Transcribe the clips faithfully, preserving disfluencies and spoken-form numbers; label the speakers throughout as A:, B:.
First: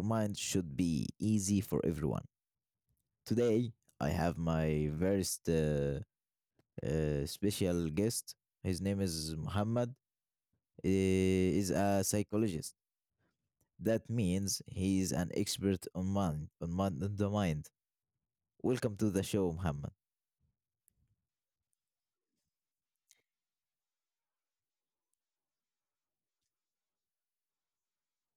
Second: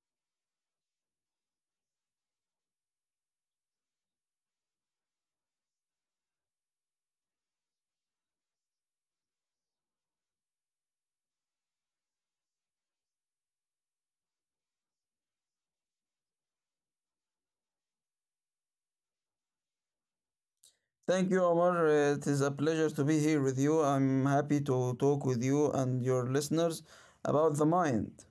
A: mind should be easy for everyone. Today, I have my very uh, uh, special guest. His name is Muhammad. He is a psychologist. That means he's an expert on mind, on mind, on the mind. Welcome to the show, Muhammad.
B: Thank you, Omar. Uh, It is a pleasure to be here with you. I'm happy to talk with you and your listeners about the mind.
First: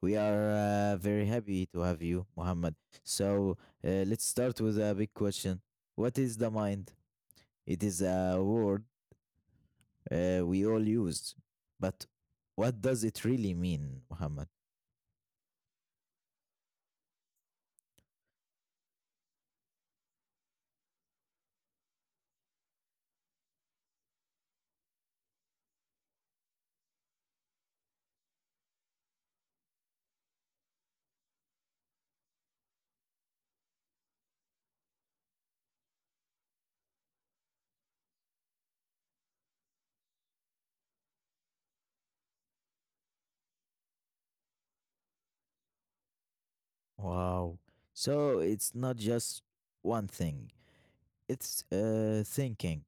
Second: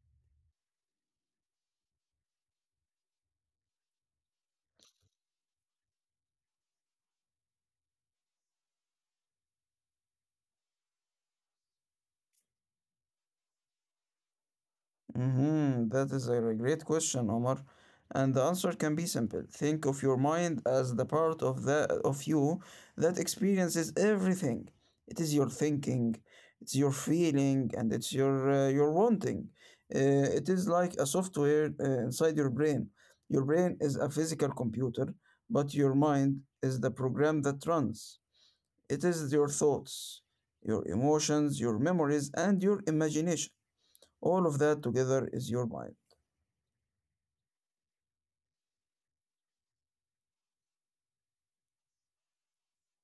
A: We are uh, very happy to have you, Muhammad. So uh, let's start with a big question. What is the mind? It is a word uh, we all use, but what does it really mean, Muhammad?
B: Mhm, That is a great question, Omar. And the answer can be simple. Think of your mind as the part of the of you that experiences everything. It is your thinking, it's your feeling, and it's your uh, your wanting. Uh, it is like a software uh, inside your brain. Your brain is a physical computer, but your mind is the program that runs. It is your thoughts, your emotions, your memories, and your imagination. All of that together is your mind.
A: Wow. So it's not just one thing. It's uh, thinking,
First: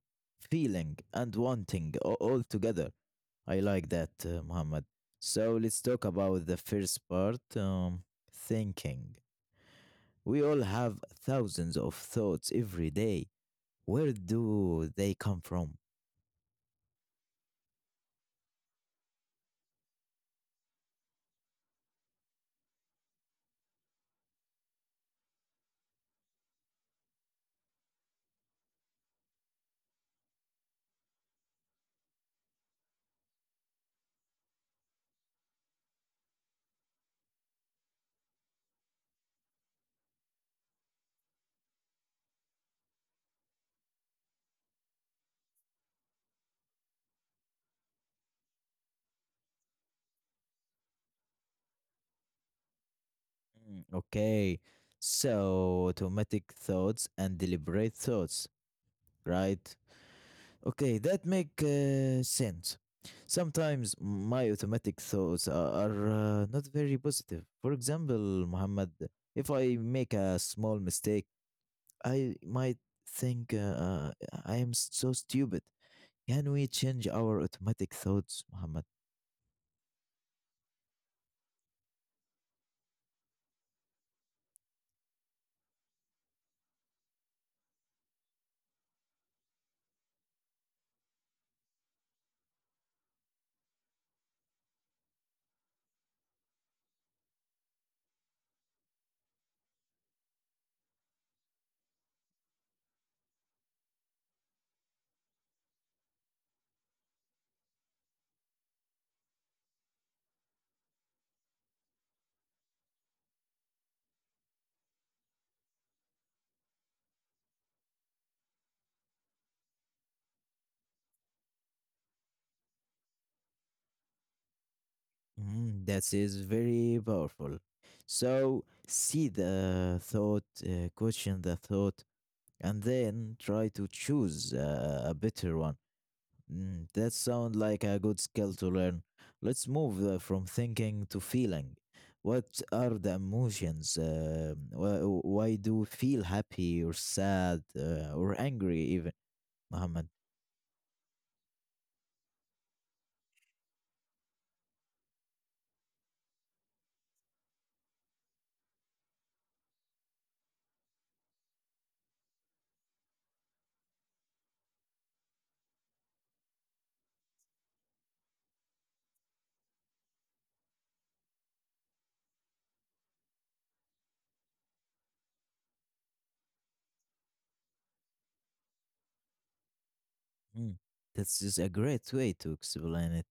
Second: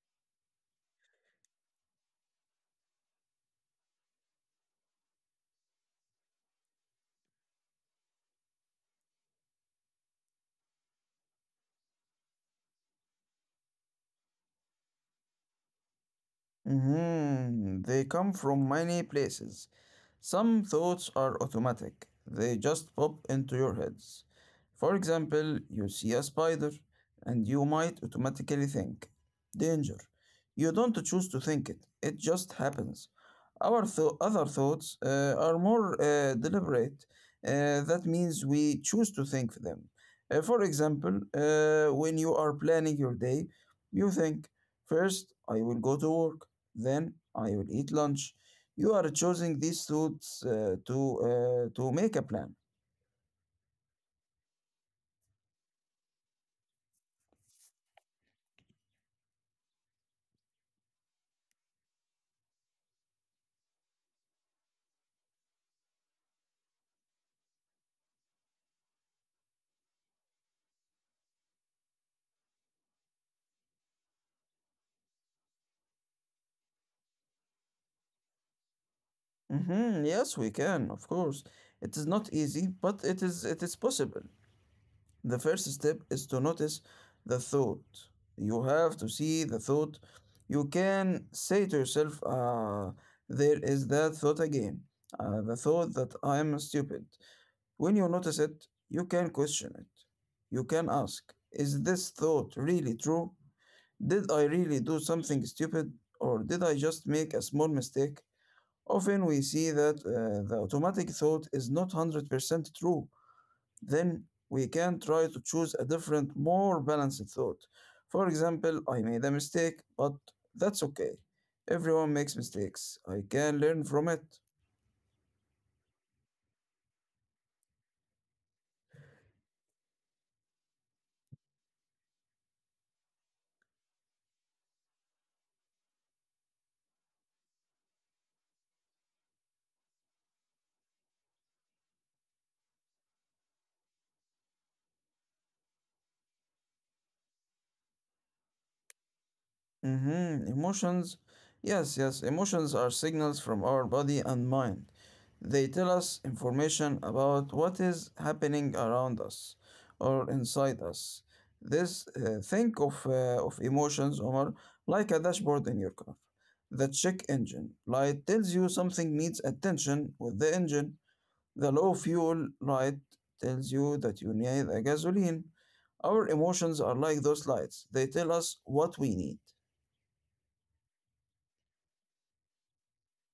A: feeling, and wanting a- all together. I like that, uh, Muhammad. So let's talk about the first part um, thinking. We all have thousands of thoughts every day. Where do they come from?
B: Mhm, They come from many places. Some thoughts are automatic, they just pop into your heads. For example, you see a spider and you might automatically think, danger. You don't choose to think it, it just happens. Our th- other thoughts uh, are more uh, deliberate. Uh, that means we choose to think them. Uh, for example, uh, when you are planning your day, you think, first, I will go to work. Then I will eat lunch. You are choosing these foods uh, to uh, to make a plan.
A: Mm, Okay. So automatic thoughts and deliberate thoughts, right? Okay, that make uh, sense. Sometimes my automatic thoughts are, are uh, not very positive. For example, Muhammad, if I make a small mistake, I might think uh, uh, I am so stupid. Can we change our automatic thoughts, Muhammad?
B: hmm Yes, we can, of course. It is not easy, but it is it is possible. The first step is to notice the thought. You have to see the thought. You can say to yourself, "Ah, there is that thought again. Uh, the thought that I am stupid." When you notice it, you can question it. You can ask, "Is this thought really true? Did I really do something stupid or did I just make a small mistake?" Often we see that uh, the automatic thought is not one hundred percent true. Then we can try to choose a different, more balanced thought. For example, I made a mistake, but that's okay. Everyone makes mistakes. I can learn from it.
A: Mm, that is very powerful. So see the thought, uh, question the thought, and then try to choose uh, a better one. Mm, that sounds like a good skill to learn. Let's move uh, from thinking to feeling. What are the emotions? Uh, why, why do you feel happy or sad uh, or angry even, Muhammad?
B: Mm-hmm. Emotions. Yes, yes. Emotions are signals from our body and mind. They tell us information about what is happening around us or inside us. This uh, think of uh, of emotions, Omar, like a dashboard in your car. The check engine light tells you something needs attention with the engine. The low fuel light tells you that you need a gasoline. Our emotions are like those lights. They tell us what we need.
A: Mm. This is a great way to explain it.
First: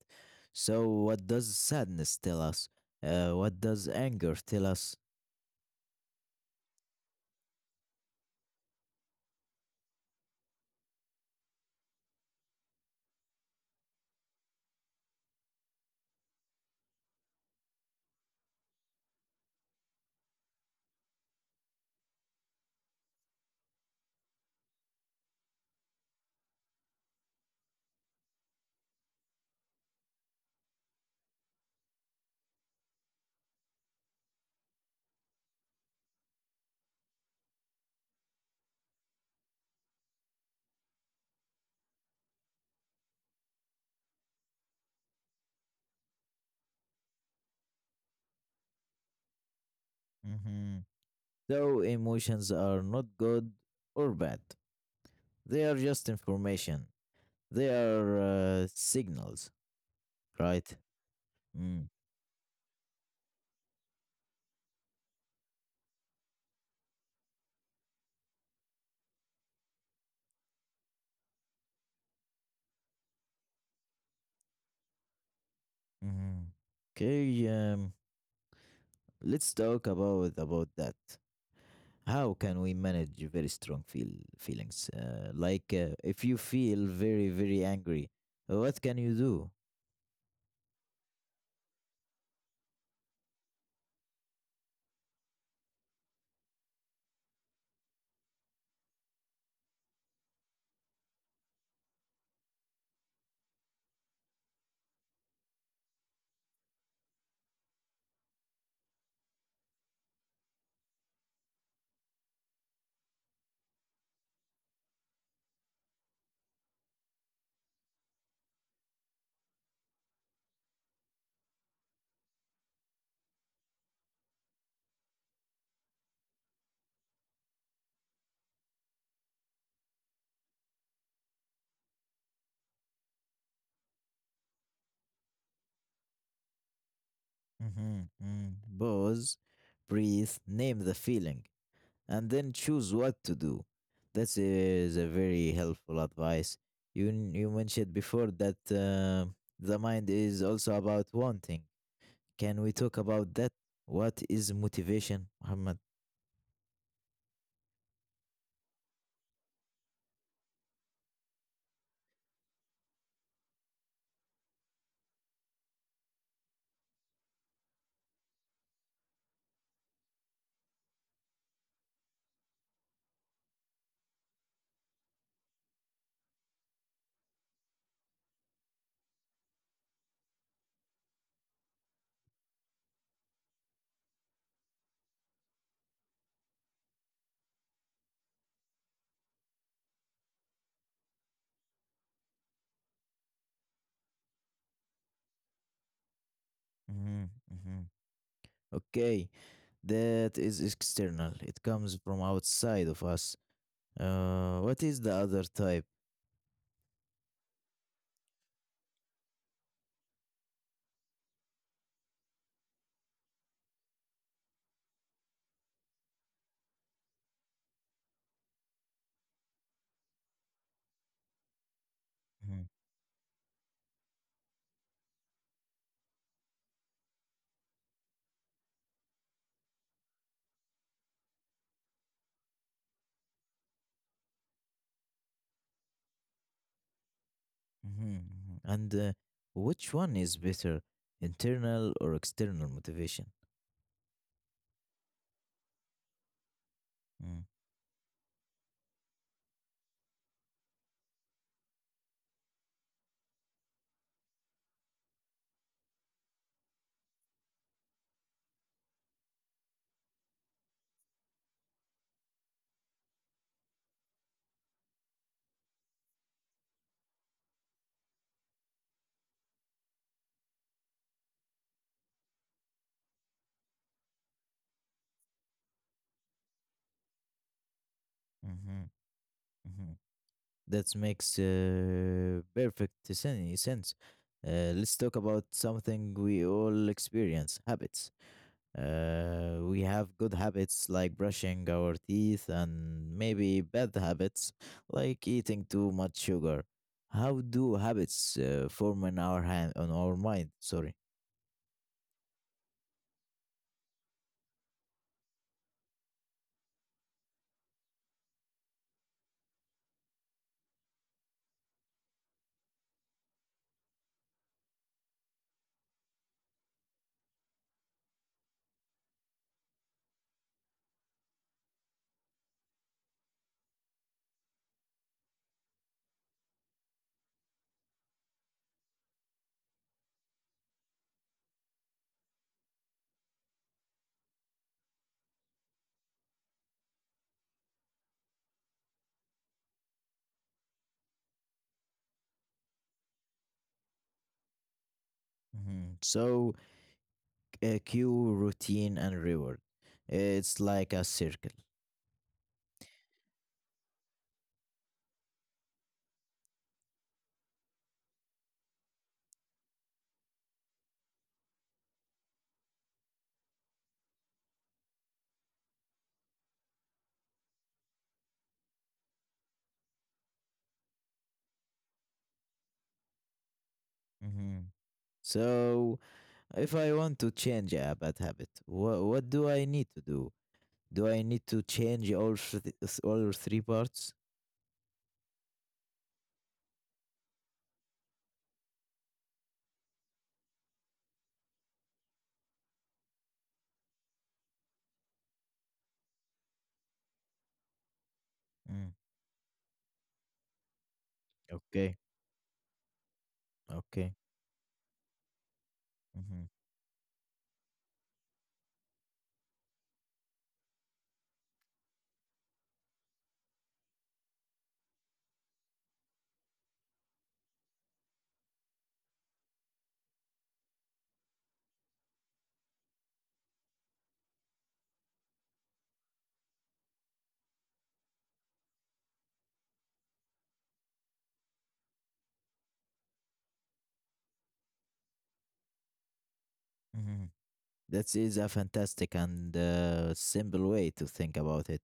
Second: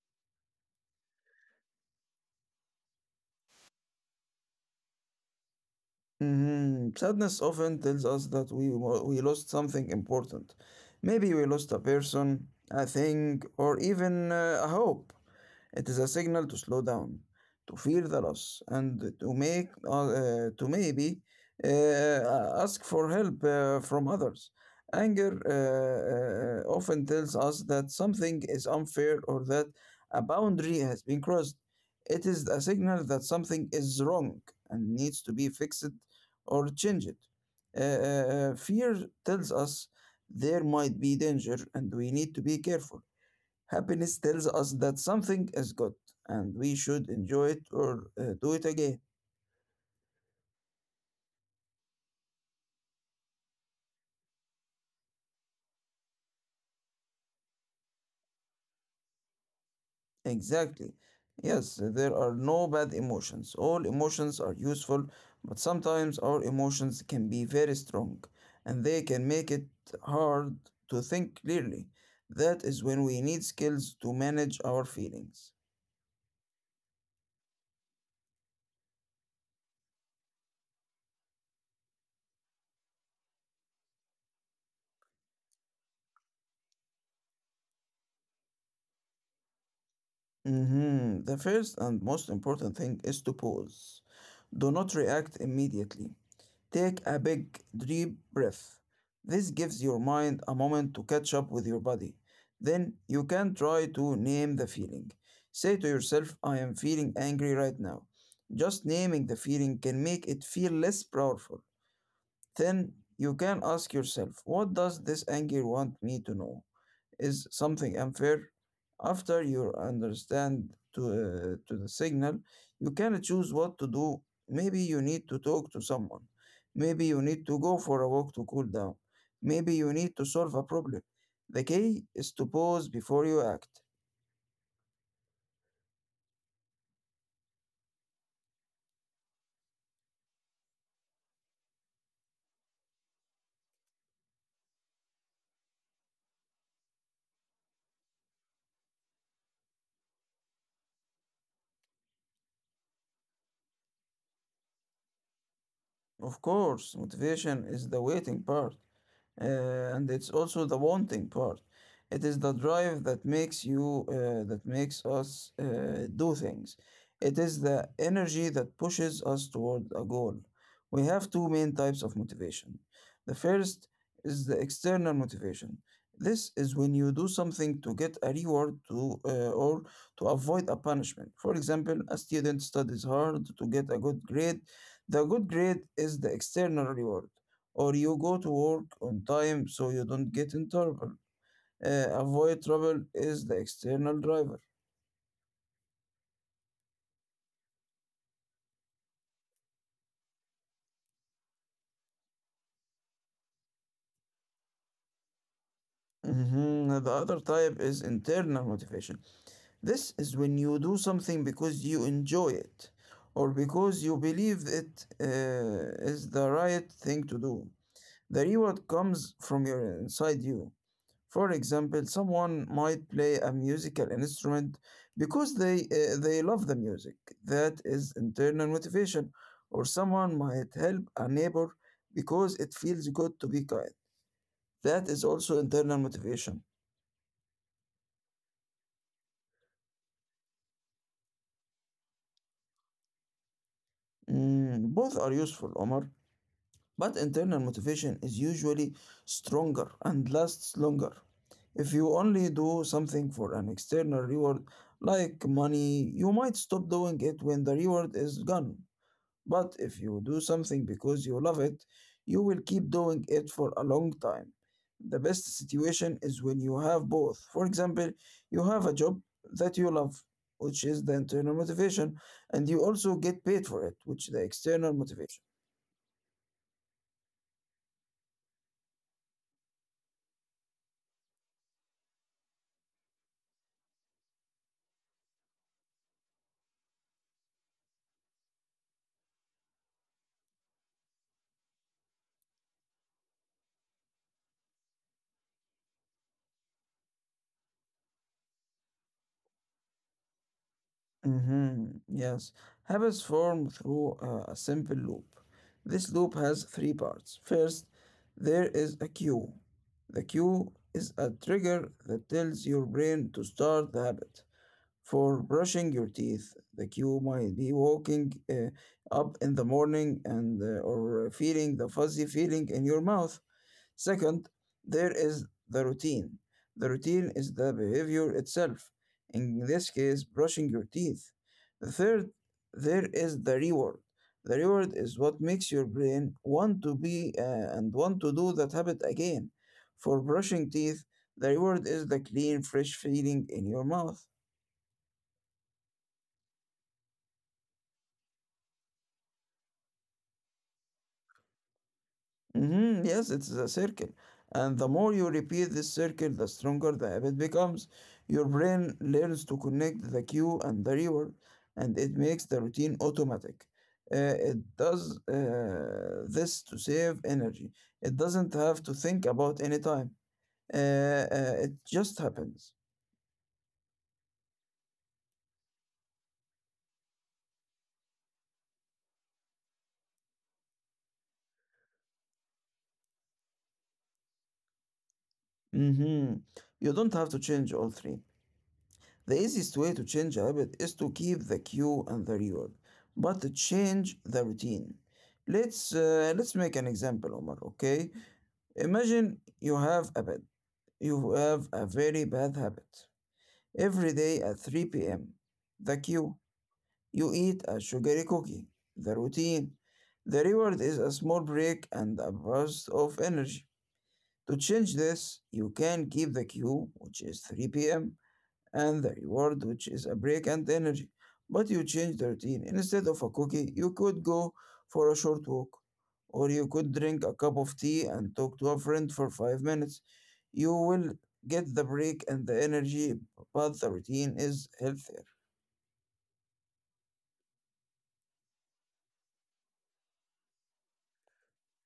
A: So, what does sadness tell us? Uh, what does anger tell us?
B: Mhm. Sadness often tells us that we, wa- we lost something important. Maybe we lost a person, a thing, or even uh, a hope. It is a signal to slow down, to feel the loss, and to make uh, uh, to maybe uh, ask for help uh, from others. Anger uh, uh, often tells us that something is unfair or that a boundary has been crossed. It is a signal that something is wrong and needs to be fixed or changed. Uh, uh, uh, fear tells us there might be danger and we need to be careful. Happiness tells us that something is good and we should enjoy it or uh, do it again.
A: Hmm. So, emotions are not good or bad, they are just information, they are uh, signals, right?
B: Exactly. Yes,
A: Mm.
B: there are no bad emotions. All emotions are useful, but sometimes our emotions can be very strong and they can make it hard to think clearly. That is when we need skills to manage our feelings.
A: Hmm. Okay, um, let's talk about about that. How can we manage very strong feel feelings? Uh, like uh, if you feel very very angry, what can you do?
B: Mhm. The first and most important thing is to pause. Do not react immediately. Take a big, deep breath. This gives your mind a moment to catch up with your body. Then you can try to name the feeling. Say to yourself, I am feeling angry right now. Just naming the feeling can make it feel less powerful. Then you can ask yourself, what does this anger want me to know? Is something unfair? After you understand to, uh, to the signal, you can choose what to do. Maybe you need to talk to someone. Maybe you need to go for a walk to cool down. Maybe you need to solve a problem. The key is to pause before you act.
A: Mhm, mm. Pause, breathe, name the feeling, and then choose what to do. That is a very helpful advice. You n- you mentioned before that uh, the mind is also about wanting. Can we talk about that? What is motivation, Muhammad?
B: Of course, motivation is the waiting part. Uh, and it's also the wanting part. It is the drive that makes you, uh, that makes us uh, do things. It is the energy that pushes us toward a goal. We have two main types of motivation. The first is the external motivation. This is when you do something to get a reward to uh, or to avoid a punishment. For example, a student studies hard to get a good grade. The good grade is the external reward, or you go to work on time so you don't get in trouble. Uh, avoid trouble is the external driver.
A: Mhm, mhm. Okay, that is external. It comes from outside of us. Uh, what is the other type?
B: Mhm, The other type is internal motivation. This is when you do something because you enjoy it or because you believe it uh, is the right thing to do. The reward comes from your inside you. For example, someone might play a musical instrument because they uh, they love the music. That is internal motivation. Or someone might help a neighbor because it feels good to be kind. That is also internal motivation.
A: Mhm, mhm. And uh, which one is better, internal or external motivation?
B: Mm, both are useful, Omar, but
A: Mm,
B: internal motivation is usually stronger and lasts longer. If you only do something for an external reward, like money, you might stop doing it when the reward is gone. But if you do something because you love it, you will keep doing it for a long time. The best situation is when you have both. For example, you have a job that you love, which is the internal motivation, and you also get paid for it, which is the external motivation.
A: mhm, mhm. That makes uh, perfect sen- sense. Uh, let's talk about something we all experience, habits. Uh, we have good habits like brushing our teeth, and maybe bad habits like eating too much sugar. How do habits uh, form in our hand on our mind? Sorry.
B: Mm-hmm. Yes, habits form through uh, a simple loop. This loop has three parts. First, there is a cue. The cue is a trigger that tells your brain to start the habit. For brushing your teeth, the cue might be walking uh, up in the morning and uh, or uh, feeling the fuzzy feeling in your mouth. Second, there is the routine. The routine is the behavior itself. In this case, brushing your teeth. The third, there is the reward. The reward is what makes your brain want to be uh, and want to do that habit again. For brushing teeth, the reward is the clean, fresh feeling in your mouth.
A: Mhm. So, uh, cue, routine, and reward. It's like a circle.
B: Mhm, Yes, it's a circle. And the more you repeat this circle, the stronger the habit becomes. Your brain learns to connect the cue and the reward, and it makes the routine automatic. Uh, it does uh, this to save energy. It doesn't have to think about any time. Uh, uh, it just happens.
A: Hmm. So, if I want to change a bad habit, what what do I need to do? Do I need to change all th- all three parts?
B: hmm You don't have to change all three. The easiest way to change a habit is to keep the cue and the reward, but to change the routine. Let's uh, let's make an example, Omar. Okay,
A: Mm.
B: imagine you have a bad, you have a
A: Okay.
B: very bad habit. Every
A: Okay.
B: day at three p m, the cue, you eat a sugary cookie. The routine, the reward is a small break and a burst of energy. To change this, you can keep the cue, which is three p.m, and the reward, which is a break and energy. But you change the routine. Instead of a cookie, you could go for a short walk, or you could drink a cup of tea and talk to a friend for five minutes. You will get the break and the energy, but the routine is healthier.
A: Hmm. That is a fantastic and uh, simple way to think about it.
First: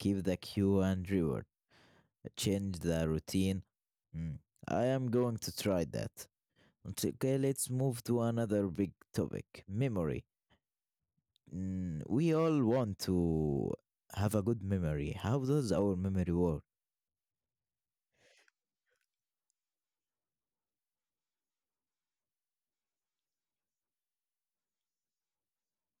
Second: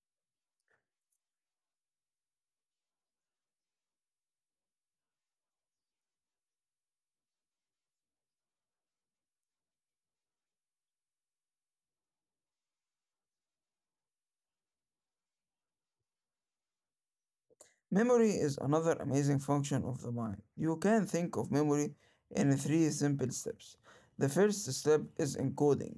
A: Keep the cue and reward. Change the routine. Mm, I am going to try that. Nt- Okay, let's move to another big topic, memory. Mm, we all want to have a good memory. How does our memory work?
B: Memory is another amazing function of the mind. You can think of memory in three simple steps. The first step is encoding.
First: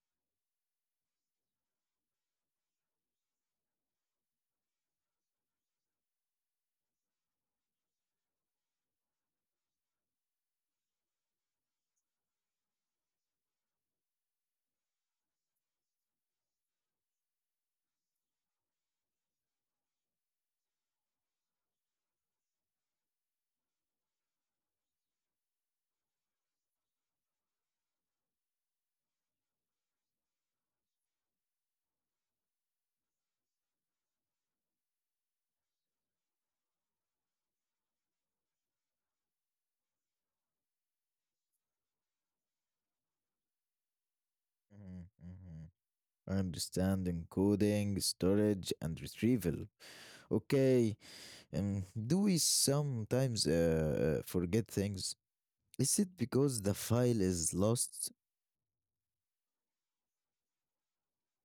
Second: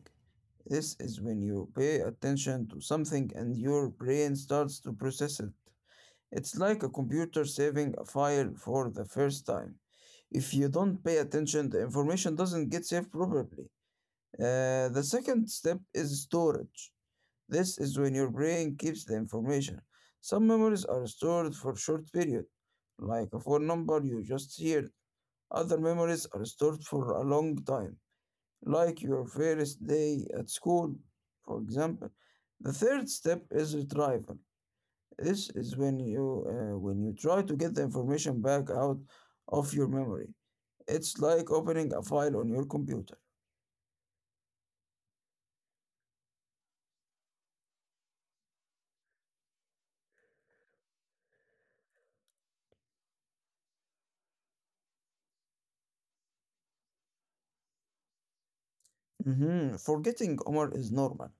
B: This is when you pay attention to something and your brain starts to process it. It's like a computer saving a file for the first time. If you don't pay attention, the information doesn't get saved properly. Uh, the second step is storage. This is when your brain keeps the information. Some memories are stored for short period, like a phone number you just heard. Other memories are stored for a long time, like your first day at school, for example. The third step is retrieval. This is when you uh, when you try to get the information back out of your memory. It's like opening a file on your computer.
A: Mhm, mhm. Understanding coding, storage, and retrieval. Okay, um, do we sometimes uh, forget things? Is it because the file is lost?
B: Mhm, forgetting, Omar, is normal.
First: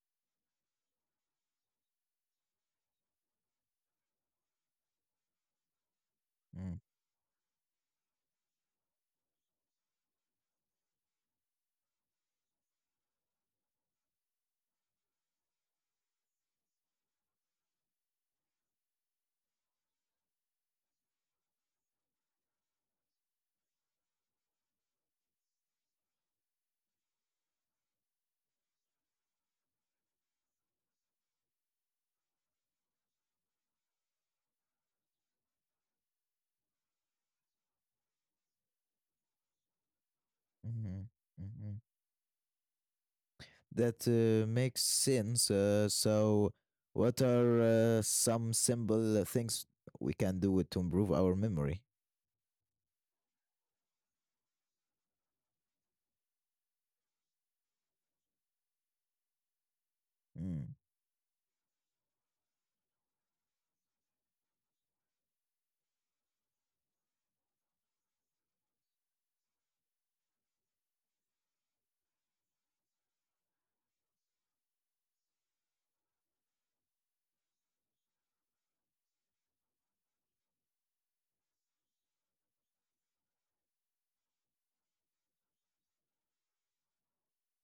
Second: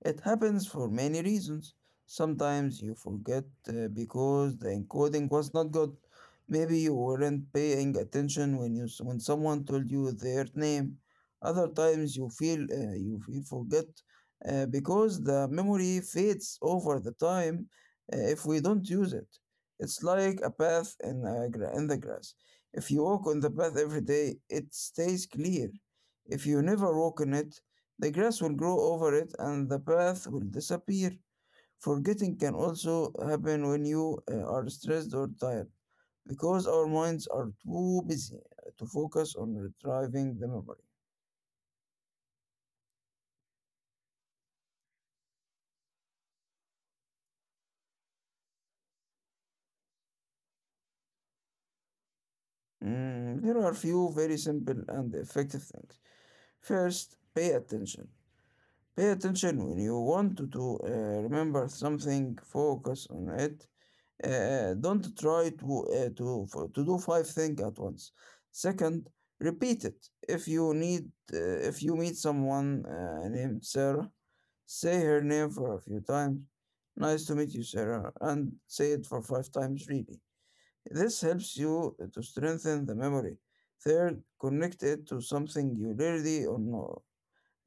B: It happens for many reasons. Sometimes you forget uh, because the encoding was not good. Maybe
A: Mm,
B: you weren't paying attention when you s- when someone told you their name. Other times you feel uh, you feel forget uh, because the memory fades over the time uh, if we don't use it. It's like a path in, a gra- in the grass. If you walk on the path every day, it stays clear. If you never walk on it, the grass will grow over it and the path will disappear. Forgetting can also happen when you uh, are stressed or tired because our minds are too busy to focus on retrieving the memory.
A: mhm, mhm. That uh, makes sense. Uh, so, what are uh, some simple things we can do to improve our memory?
B: Mm, there are few very simple and effective things. First, pay attention. Pay attention when you want to
A: Mm,
B: do, uh, remember something, focus on it. Uh, uh, don't try to uh, to f- to do five things at once. Second, repeat it. If you need uh, if you meet someone uh, named Sarah, say her name for a few times. Nice to meet you, Sarah, and say it for five times really. This helps you to strengthen the memory. Third, connect it to something you already or know.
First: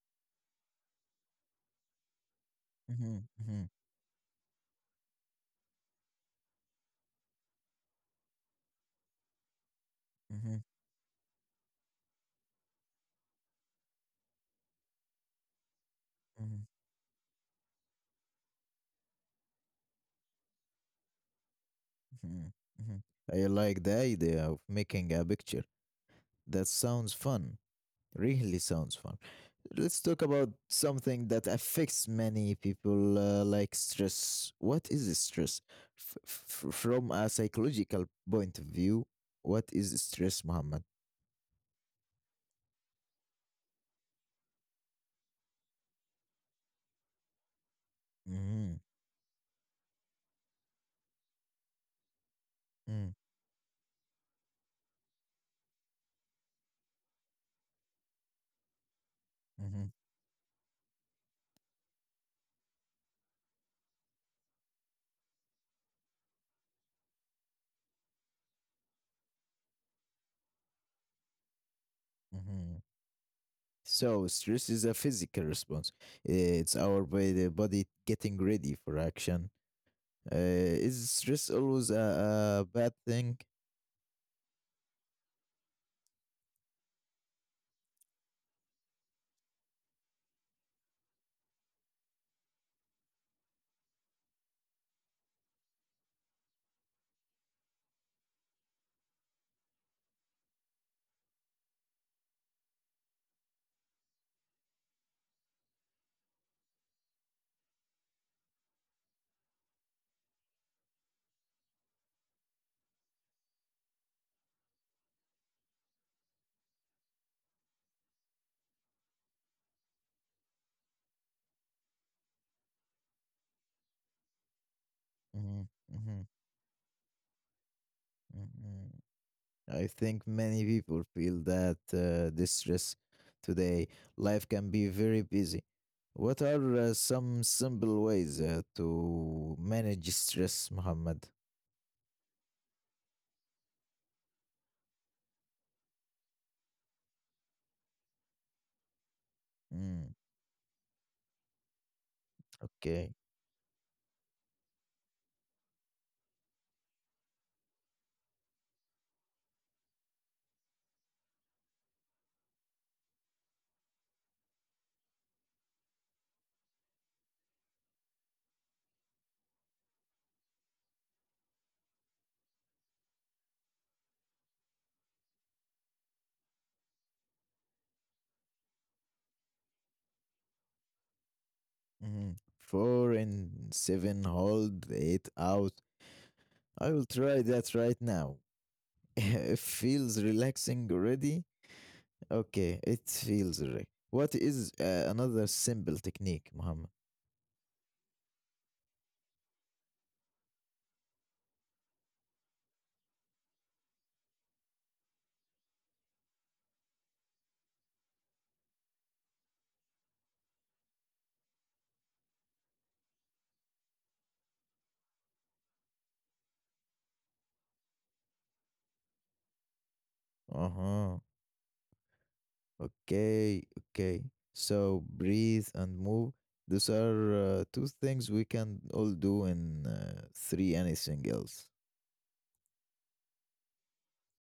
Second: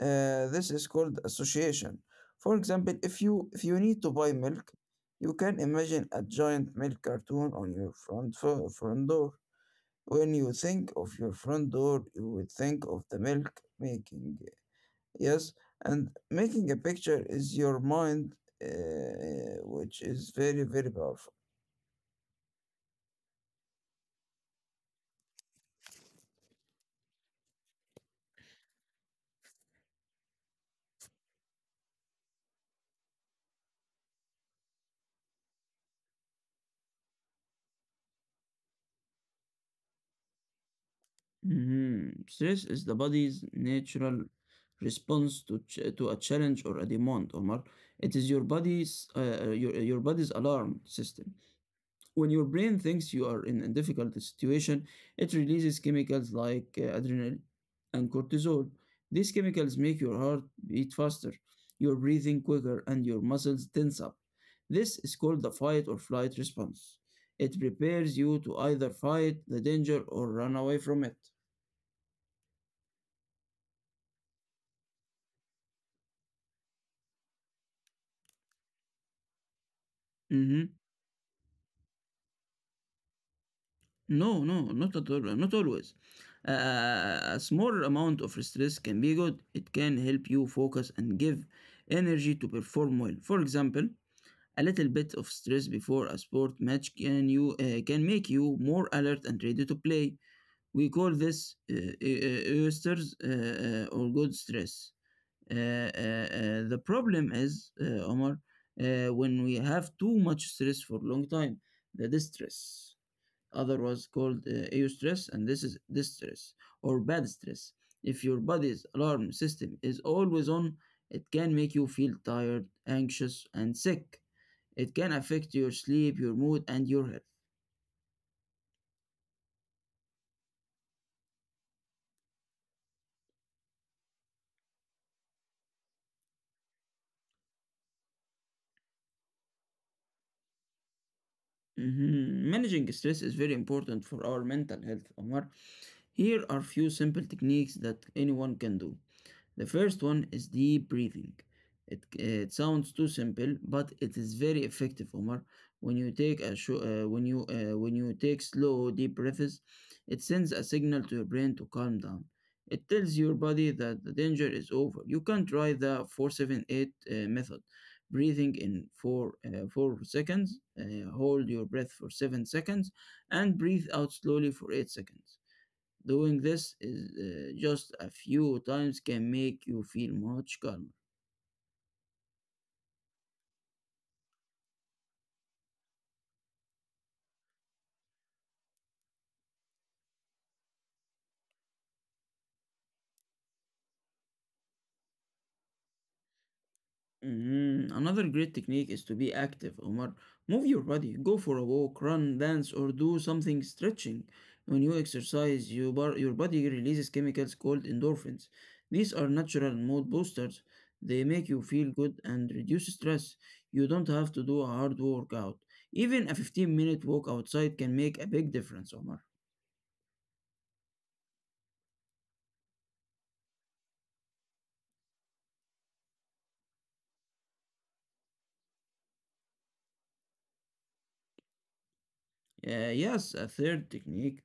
B: uh, This is called association. For example, if
A: mhm,
B: you if
A: mhm,
B: you need to buy milk, you can imagine a giant milk cartoon on your front fo- front door. When you
A: mhm,
B: think of your front door, you would think of the milk making. Yes, and
A: mhm,
B: making a picture is your mind, uh, which is very very powerful.
A: mhm, mhm. I like the idea of making a picture. That sounds fun. Really sounds fun. Let's talk about something that affects many people, uh, like stress. What is stress? F- f- from a psychological point of view, what is stress, Muhammad?
B: Mhm. Stress is the body's natural response to ch to a challenge or a demand, Omar. It is your
A: Hmm.
B: body's uh, uh, your uh, your body's alarm system. When your brain thinks
A: Hmm.
B: you are in a difficult situation, it releases chemicals like uh, adrenaline and cortisol. These chemicals make your heart beat faster, your breathing quicker, and your muscles tense up. This is called the fight or flight response. It prepares you to either fight the danger or run away from it.
A: Hmm. So, stress is a physical response. It's our body, body getting ready for action. Uh,
B: Mhm.
A: is stress always a, a bad thing?
B: No, no, not at all, not always. Uh, a small amount of stress can be good. It can help you focus and give energy to perform well. For example, a little bit of stress before a sport match can you uh, can make you more alert and ready to play. We call this uh, uh, oysters uh, uh, or good stress. Uh, uh, uh, the problem is, uh, Omar, uh, when we have too much stress for a long time, the distress. Other was called uh, eustress, and this is distress or bad stress. If your body's alarm system is always on, it can make you feel tired, anxious, and sick. It can affect
A: Hmm.
B: your sleep, your mood, and your health.
A: Hmm. I think many people feel that uh, this stress today. Life can be very busy. What are uh, some simple ways uh, to manage stress, Muhammad?
B: Mhm. Managing stress is very important for our mental health, Omar. Here are few simple techniques that anyone can do. The first
A: Mm,
B: one is deep breathing. It, it sounds too
A: okay.
B: simple, but it is very effective, Omar. When you take a sho- uh, when you uh, when you take slow deep breaths, it sends a signal to your brain to calm down. It tells your body that the danger is over. You can try the four seven eight uh, method. Breathing in for uh, four seconds, uh, hold your breath for seven seconds, and breathe out slowly for eight seconds. Doing this is uh, just a few times can make you feel much calmer.
A: Mhm. Four and seven, hold it out. I will try that right now. It feels relaxing already. Okay, it feels re. What is uh, another simple technique, Muhammad?
B: Mhm. Another great technique is to be active, Omar. Move your body, go for a walk, run, dance, or do something stretching. When you exercise, you bar- your body releases chemicals called endorphins. These are natural mood boosters. They make you feel good and reduce stress. You don't have to do a hard workout. Even a fifteen minute walk outside can make a big difference, Omar.
A: Uh huh. Okay, okay. So breathe and move. Those are uh, two things we can all do in uh, three. Anything else?
B: Uh, yes, a third technique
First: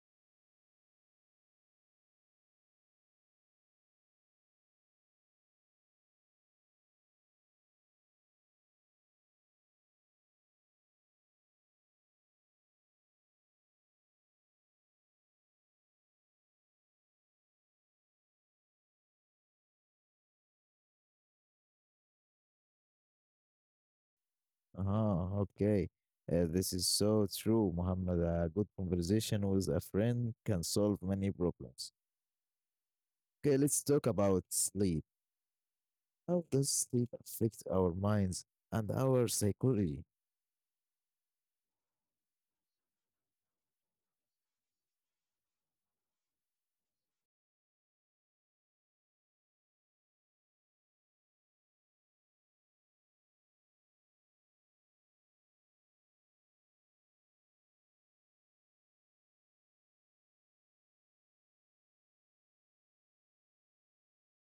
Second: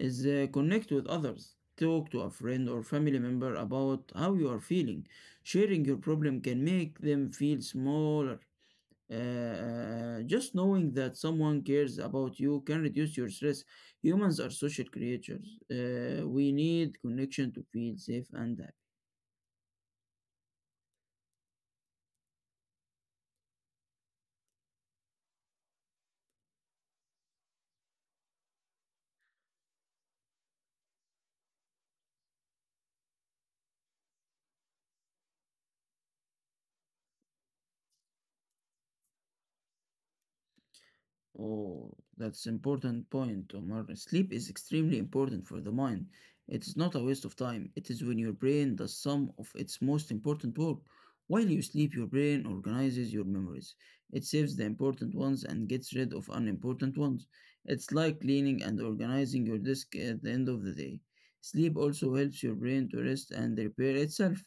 B: is uh, connect with others. Talk to a friend or family member about how you are feeling. Sharing your problem can make them feel smaller. Uh, uh, just knowing that someone cares about you can reduce your stress. Humans are social creatures. Uh, we need connection to feel safe and happy.
A: Uh-huh, okay. Uh, this is so true, Muhammad. A good conversation with a friend can solve many problems. Okay, let's talk about sleep. How does sleep affect our minds and our psychology?
B: Oh, that's important point, Omar. Sleep is extremely important for the mind. It is not a waste of time. It is when your brain does some of its most important work. While you sleep, your brain organizes your memories. It saves the important ones and gets rid of unimportant ones. It's like cleaning and organizing your desk at the end of the day. Sleep also helps your brain to rest and repair itself.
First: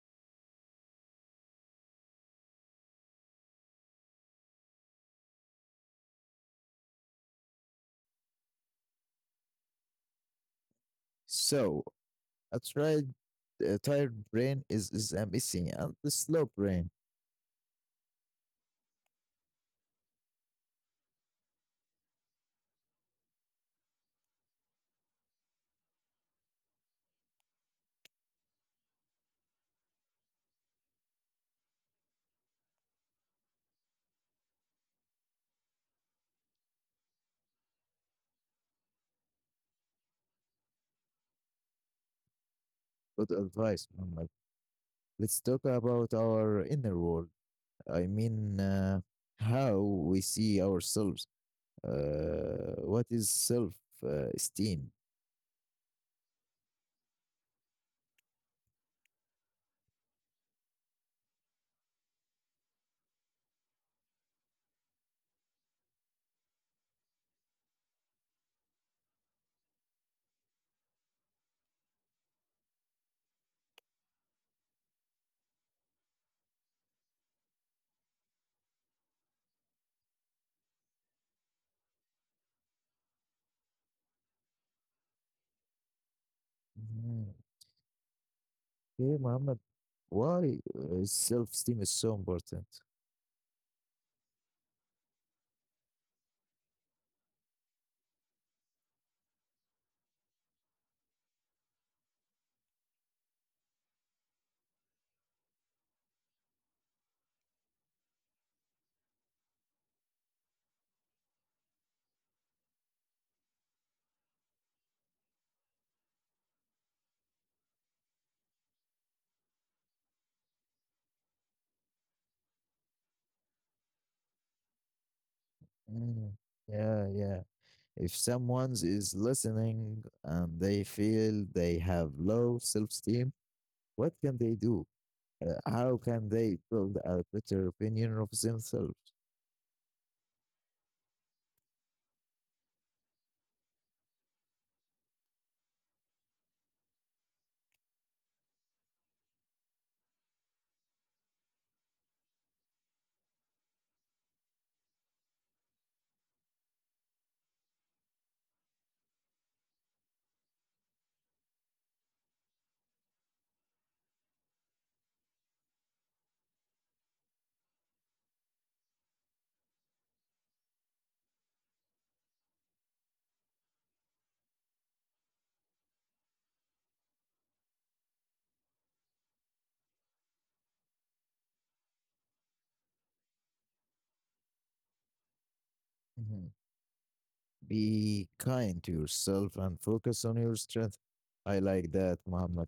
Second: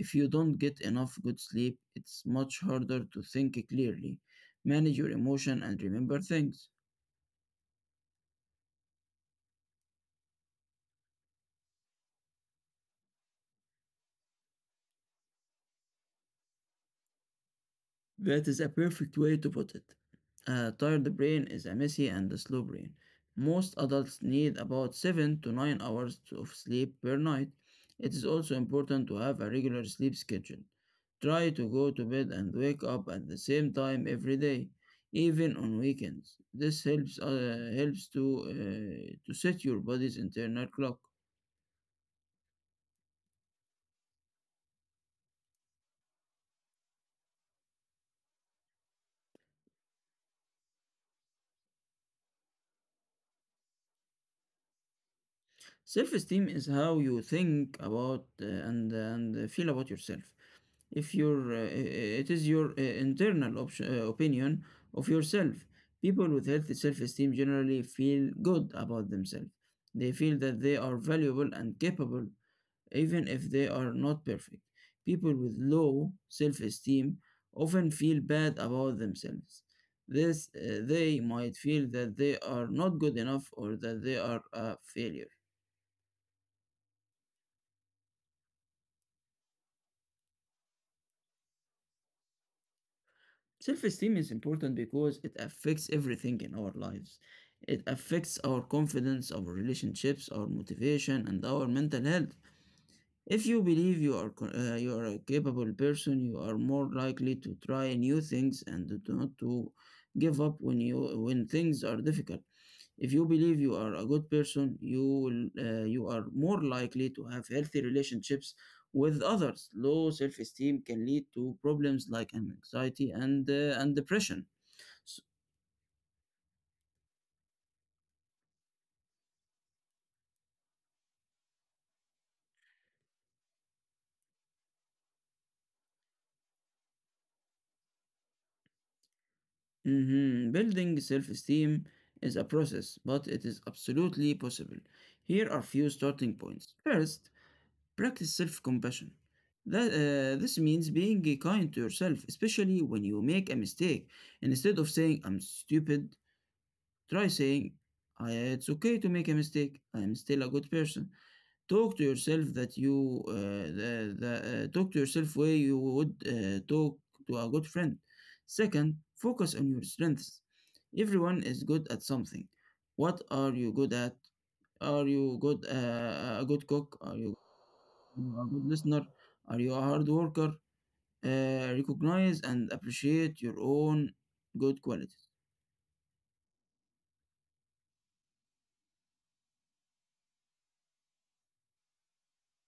B: If you don't get enough good sleep, it's much harder to think clearly. Manage your emotion and remember things.
A: So, a tired, a tired brain is, is amazing, and the slow brain.
B: That is a perfect way to put it. A tired brain is a messy and a slow brain. Most adults need about seven to nine hours of sleep per night. It is also important to have a regular sleep schedule. Try to go to bed and wake up at the same time every day, even on weekends. This helps uh, helps to uh, to set your body's internal clock.
A: Good advice, Muhammad. Let's talk about our inner world. I mean, uh, how we see ourselves. Uh, what is self uh, esteem?
B: Self-esteem is how you think about uh, and and uh, feel about yourself. If your uh, it is your uh, internal option, uh, opinion of yourself. People with healthy self-esteem generally feel good about themselves. They feel that they are valuable and capable, even if they are not perfect. People with low self-esteem often feel bad about themselves. This uh, They might feel that they are not good enough or that they are a failure.
A: Mm. Okay, Muhammad, why uh, self-esteem is so important?
B: Self esteem is important because it affects everything in our lives. It affects our confidence, our relationships, our motivation, and our mental health. If you believe you are co- uh, you are a capable person, you are more likely to try new things and to not to give up when you when things are difficult. If you believe you are a good person, you will, uh, you are more likely to have healthy relationships with others. Low self-esteem can lead to problems like an anxiety and uh, and depression. S-
A: Mm. Yeah, yeah. If someone's is listening and they feel they have low self-esteem, what can they do? Uh, how can they build a better opinion of themselves?
B: mhm. Building self-esteem is a process, but it is absolutely possible. Here are few starting points. First, practice self-compassion. That, uh, this means being kind to yourself, especially when you make a mistake. Instead of saying, I'm stupid, try saying, "I- uh, It's okay to make a mistake. I'm still a good person. Talk to yourself that you, uh, the, the, uh, talk to yourself way you would uh, talk to a good friend. Second, focus on your strengths. Everyone is good at something. What are you good at? Are you good uh, a good cook? Are you a good listener? Are you a hard worker? Uh, recognize and appreciate your own good qualities.
A: Mhm. Be kind to yourself and focus on your strength. I like that, Muhammad.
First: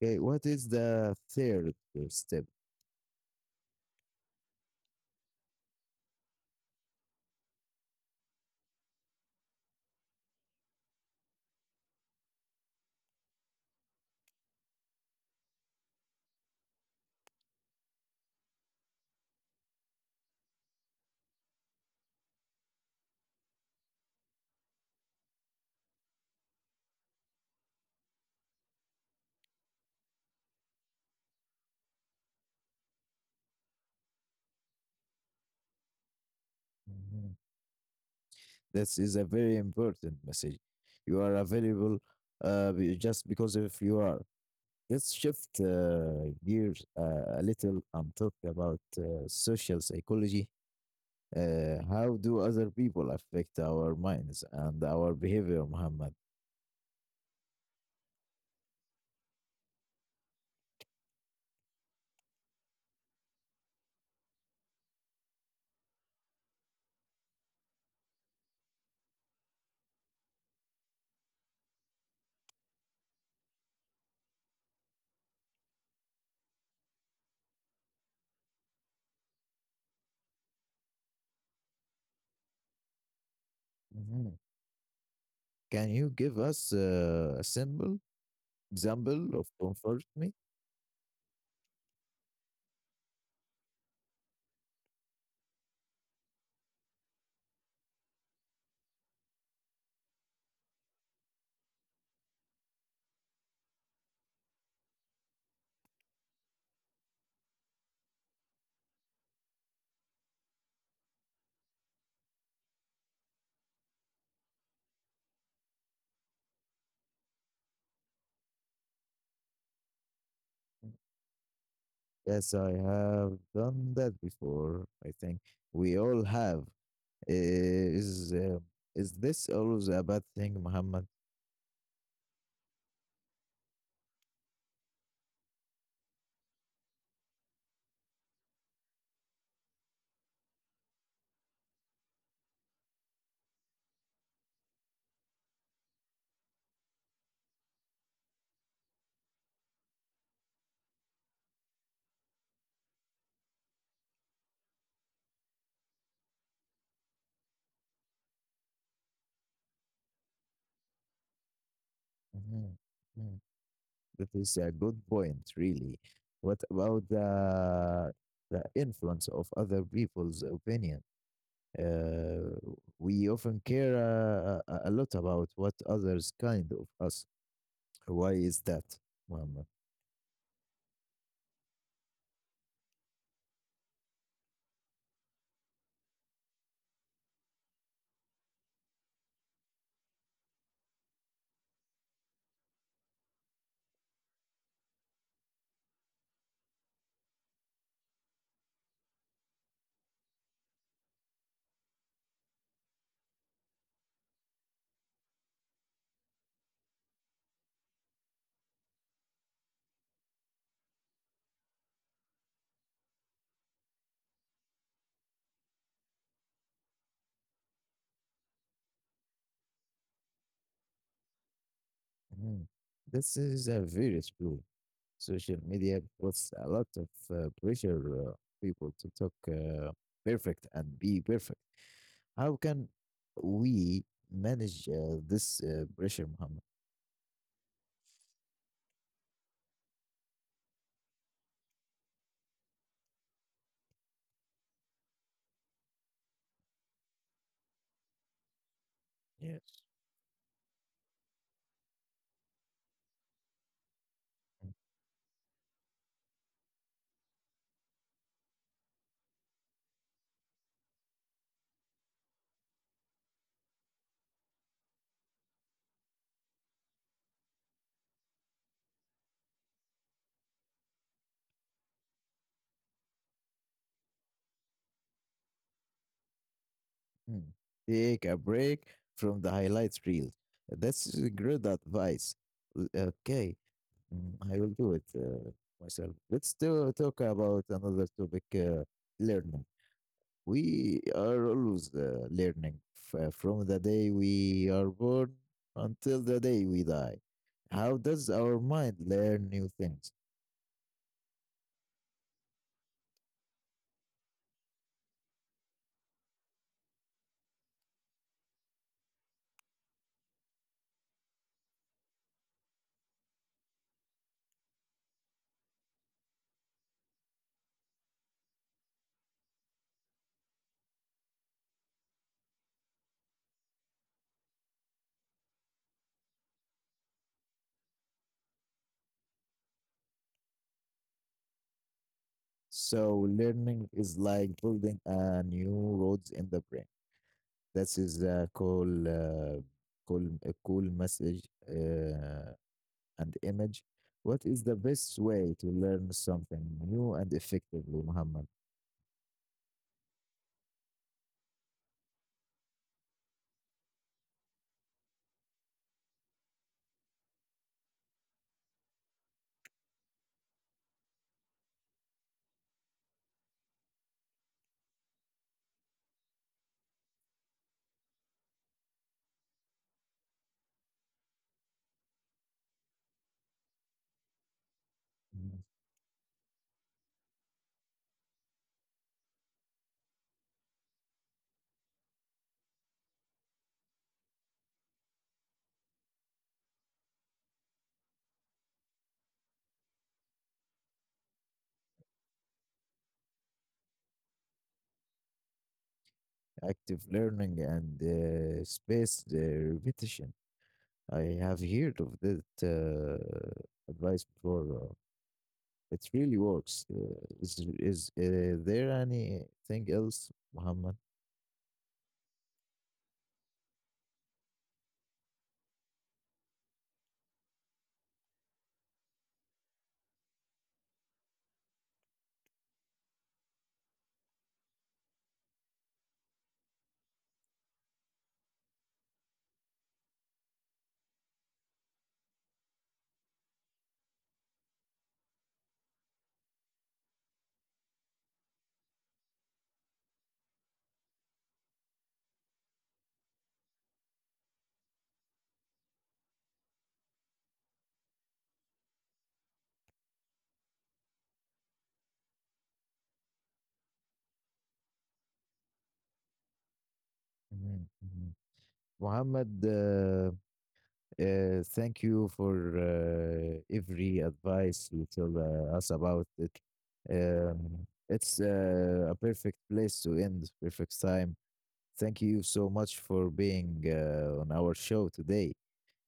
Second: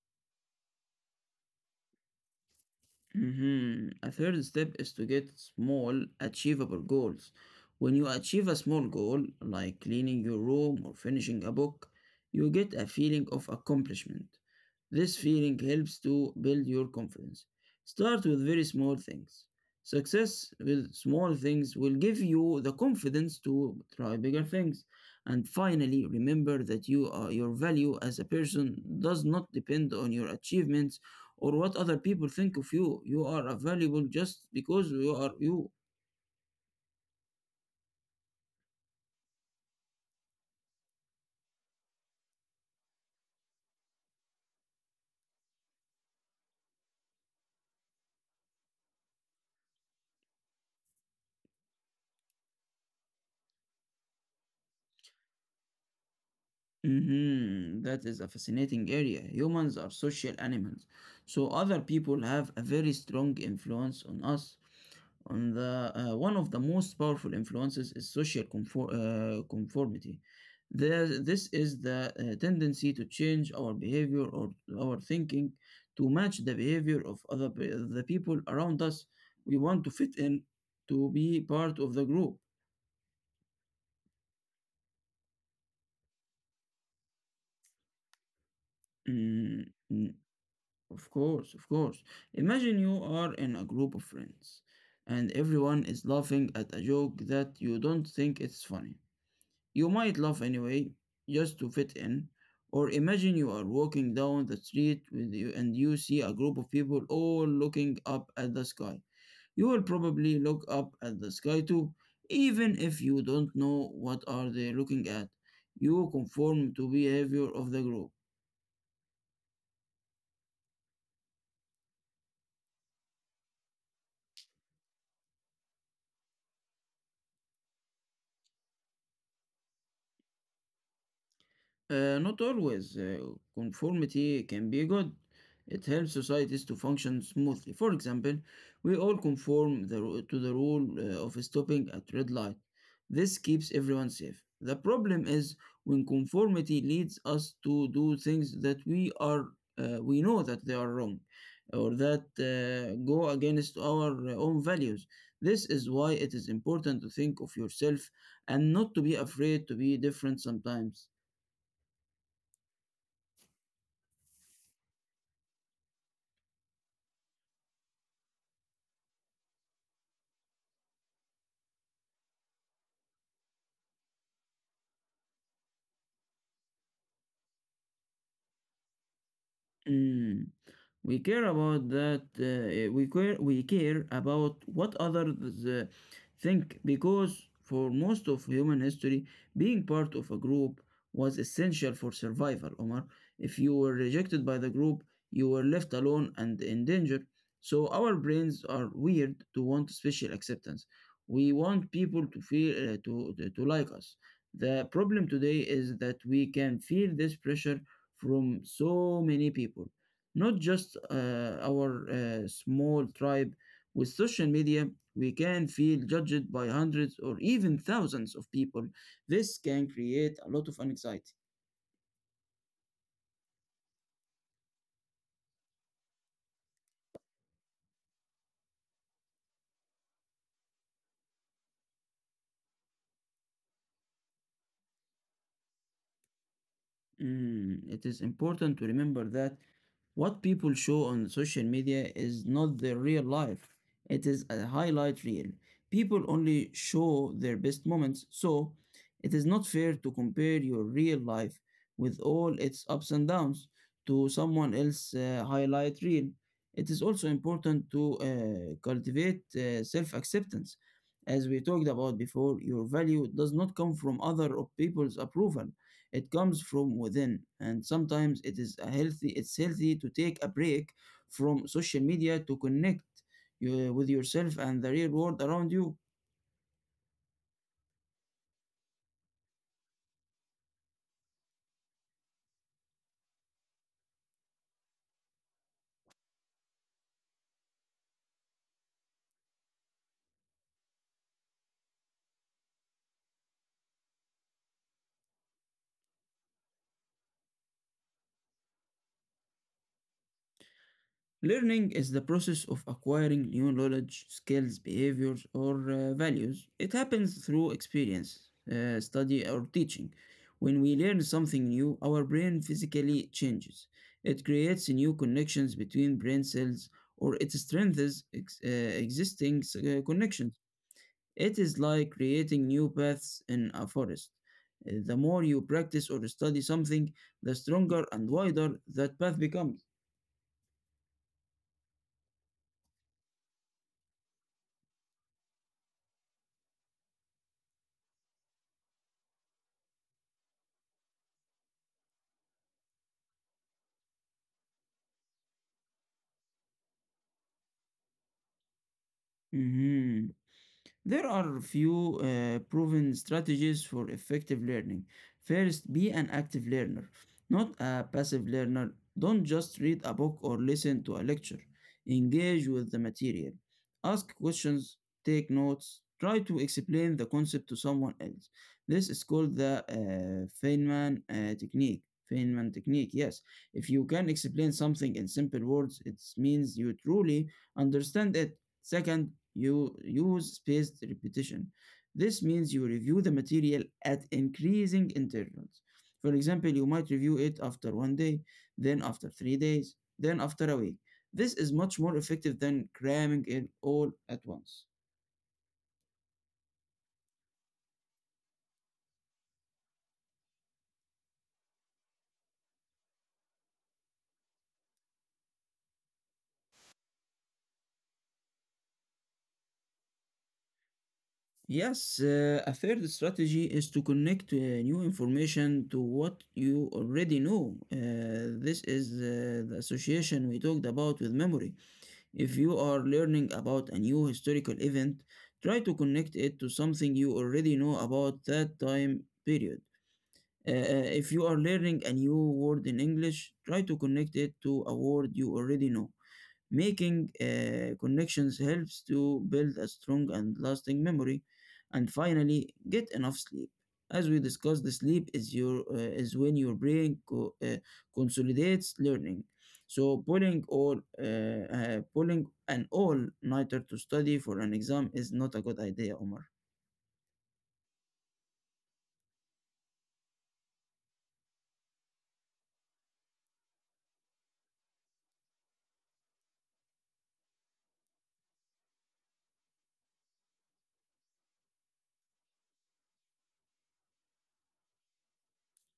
A: Okay, what is the third step?
B: Mhm. A third step is to get small, achievable goals. When you achieve a small goal, like cleaning your room or finishing a book, you get a feeling of accomplishment. This feeling helps to build your confidence. Start with very small things. Success with small things will give you the confidence to try bigger things. And finally, remember that you are, your value as a person does not depend on your achievements or what other people think of you. You are a valuable just because you are you.
A: Mhm. This is a very important message. You are available uh, be- just because if you are. Let's shift uh, gears uh, a little and talk about uh, social psychology. Uh, how do other people affect our minds and our behavior, Muhammad?
B: Mhm, that is a fascinating area. Humans are social animals, so other people have a very strong influence on us. On the uh, one of the most powerful influences is social conform, uh, conformity. There, this is the uh, tendency to change our behavior or our thinking to match the behavior of other pe- the people around us. We want to fit in, to be part of the group.
A: Mhm. Can you give us uh, a simple example of
B: Mm,
A: comfort
B: mm,
A: me?
B: of course, of course. Imagine you are in a group of friends, and everyone is laughing at a joke that you don't think it's funny. You might laugh anyway, just to fit in. Or imagine you are walking down the street with you and you see a group of people all looking up at the sky. You will probably look up at the sky too, even if you don't know what are they looking at. You conform to behavior of the group.
A: Yes, I have done that before. I think we all have. Is uh, is this always a bad thing, Muhammad?
B: Uh, not always. Uh, conformity can be good. It helps societies to function smoothly. For example, we all conform the, ru- to the rule uh, of stopping at red light. This keeps everyone safe. The problem is when conformity leads us to do things that we are uh, we know that they are wrong or that uh, go against our uh, own values. This is why it is important to think of yourself and not to be afraid to be different sometimes.
A: Mhm. That is a good point, really. What about the the influence of other people's opinion? Uh, we often care uh, a a lot about what others kind of us. Why is that, Muhammad?
B: Mm. We care about that. Uh, we care. We care about what others uh, think because for most of human history, being part of a group was essential for survival. Omar, if you were rejected by the group, you were left alone and in danger. So our brains are weird to want special acceptance. We want people to feel uh, to to like us. The problem today is that we can feel this pressure from so many people, not just uh, our uh, small tribe. With social media, we can feel judged by hundreds or even thousands of people. This can create a lot of anxiety.
A: Mm. This is a very true. Social media puts a lot of uh, pressure uh, people to talk uh, perfect and be perfect. How can we manage uh, this uh, pressure, Muhammad?
B: Mm, it is important to remember that what people show on social media is not their real life. It is a highlight reel. People only show their best moments, so it is
A: Yes.
B: not fair to compare your real life with all its ups and downs to someone else's uh, highlight reel. It is also important to uh, cultivate uh, self acceptance. As we talked about before, your value does not come from other people's approval. It comes from within, and sometimes it is a healthy. It's healthy to take a break from social media to connect you, with yourself and the real world around you.
A: Mm. Take a break from the highlights reel. That's a great advice. L- Okay, mm, I will do it uh, myself. Let's do, talk about another topic, uh, learning. We are always uh, learning f- uh, from the day we are born until the day we die. How does our mind learn new things?
B: Learning is the process of acquiring new knowledge, skills, behaviors, or uh, values. It happens through experience, uh, study, or teaching. When we learn something new, our brain physically changes. It creates new connections between brain cells or it strengthens ex- uh, existing uh, connections. It is like creating new paths in a forest. Uh, The more you practice or study something, the stronger and wider that path becomes.
A: So, learning is like building a new roads in the brain. That is the call, uh, call, a cool message uh, and image. What is the best way to learn something new and effectively, Muhammad?
B: Mhm. There are few uh, proven strategies for effective learning. First, be an active learner, not a passive learner. Don't just read a book or listen to a lecture. Engage with the material. Ask questions, take notes, try to explain the concept to someone else. This is called the uh, Feynman uh, technique. Feynman technique, yes. If you can explain something in
A: Mm.
B: simple words, it means you truly understand it. Second, you use spaced repetition. This means you review the material at increasing intervals. For example, you might review it after one day, then after three days, then after a week. This is much more effective than cramming it all at once.
A: Active learning and uh, spaced uh, repetition. I have heard of that uh, advice before. Uh, it really works. Uh, is is uh, there anything else, Muhammad?
B: Yes, uh, a third strategy is to connect uh, new information to what you already know. Uh, this is uh, the association we talked about with memory. If you are learning about a new historical event, try to connect it to something you already know about that time period. Uh, uh, if you are learning a new word in English, try to connect it to a word you already know. Making uh, connections helps to build a strong and lasting memory. And finally, get enough sleep. As we discussed, the sleep is your uh, is when your brain co- uh, consolidates learning. So pulling all uh, uh, pulling an all-nighter to study for an exam is not a good idea, Omar.
A: Mhm, mhm. Muhammad, uh, uh, thank you for uh, every advice you tell uh, us about it. Um, it's uh, a perfect place to end, perfect time. Thank you so much for being uh, on our show today.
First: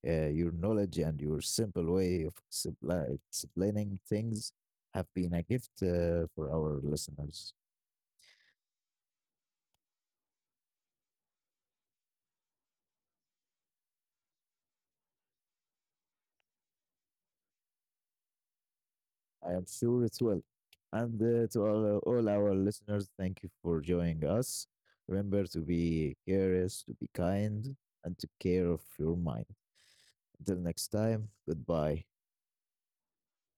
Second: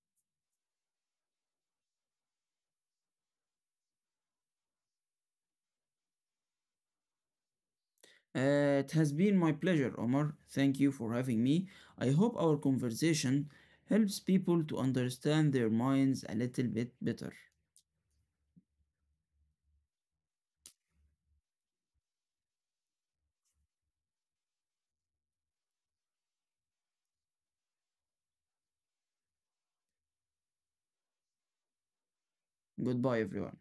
A: Uh, your knowledge and your simple way of supply, explaining things have been a gift uh, for our listeners.
B: Uh, it has been my pleasure, Omar. Thank you for having me. I hope our conversation helps people to understand their minds a little bit better.
A: I am sure it will. And uh, to all, all our listeners, thank you for joining us. Remember to be curious, to be kind, and to care of your mind. Until next time, goodbye.
B: Goodbye, everyone.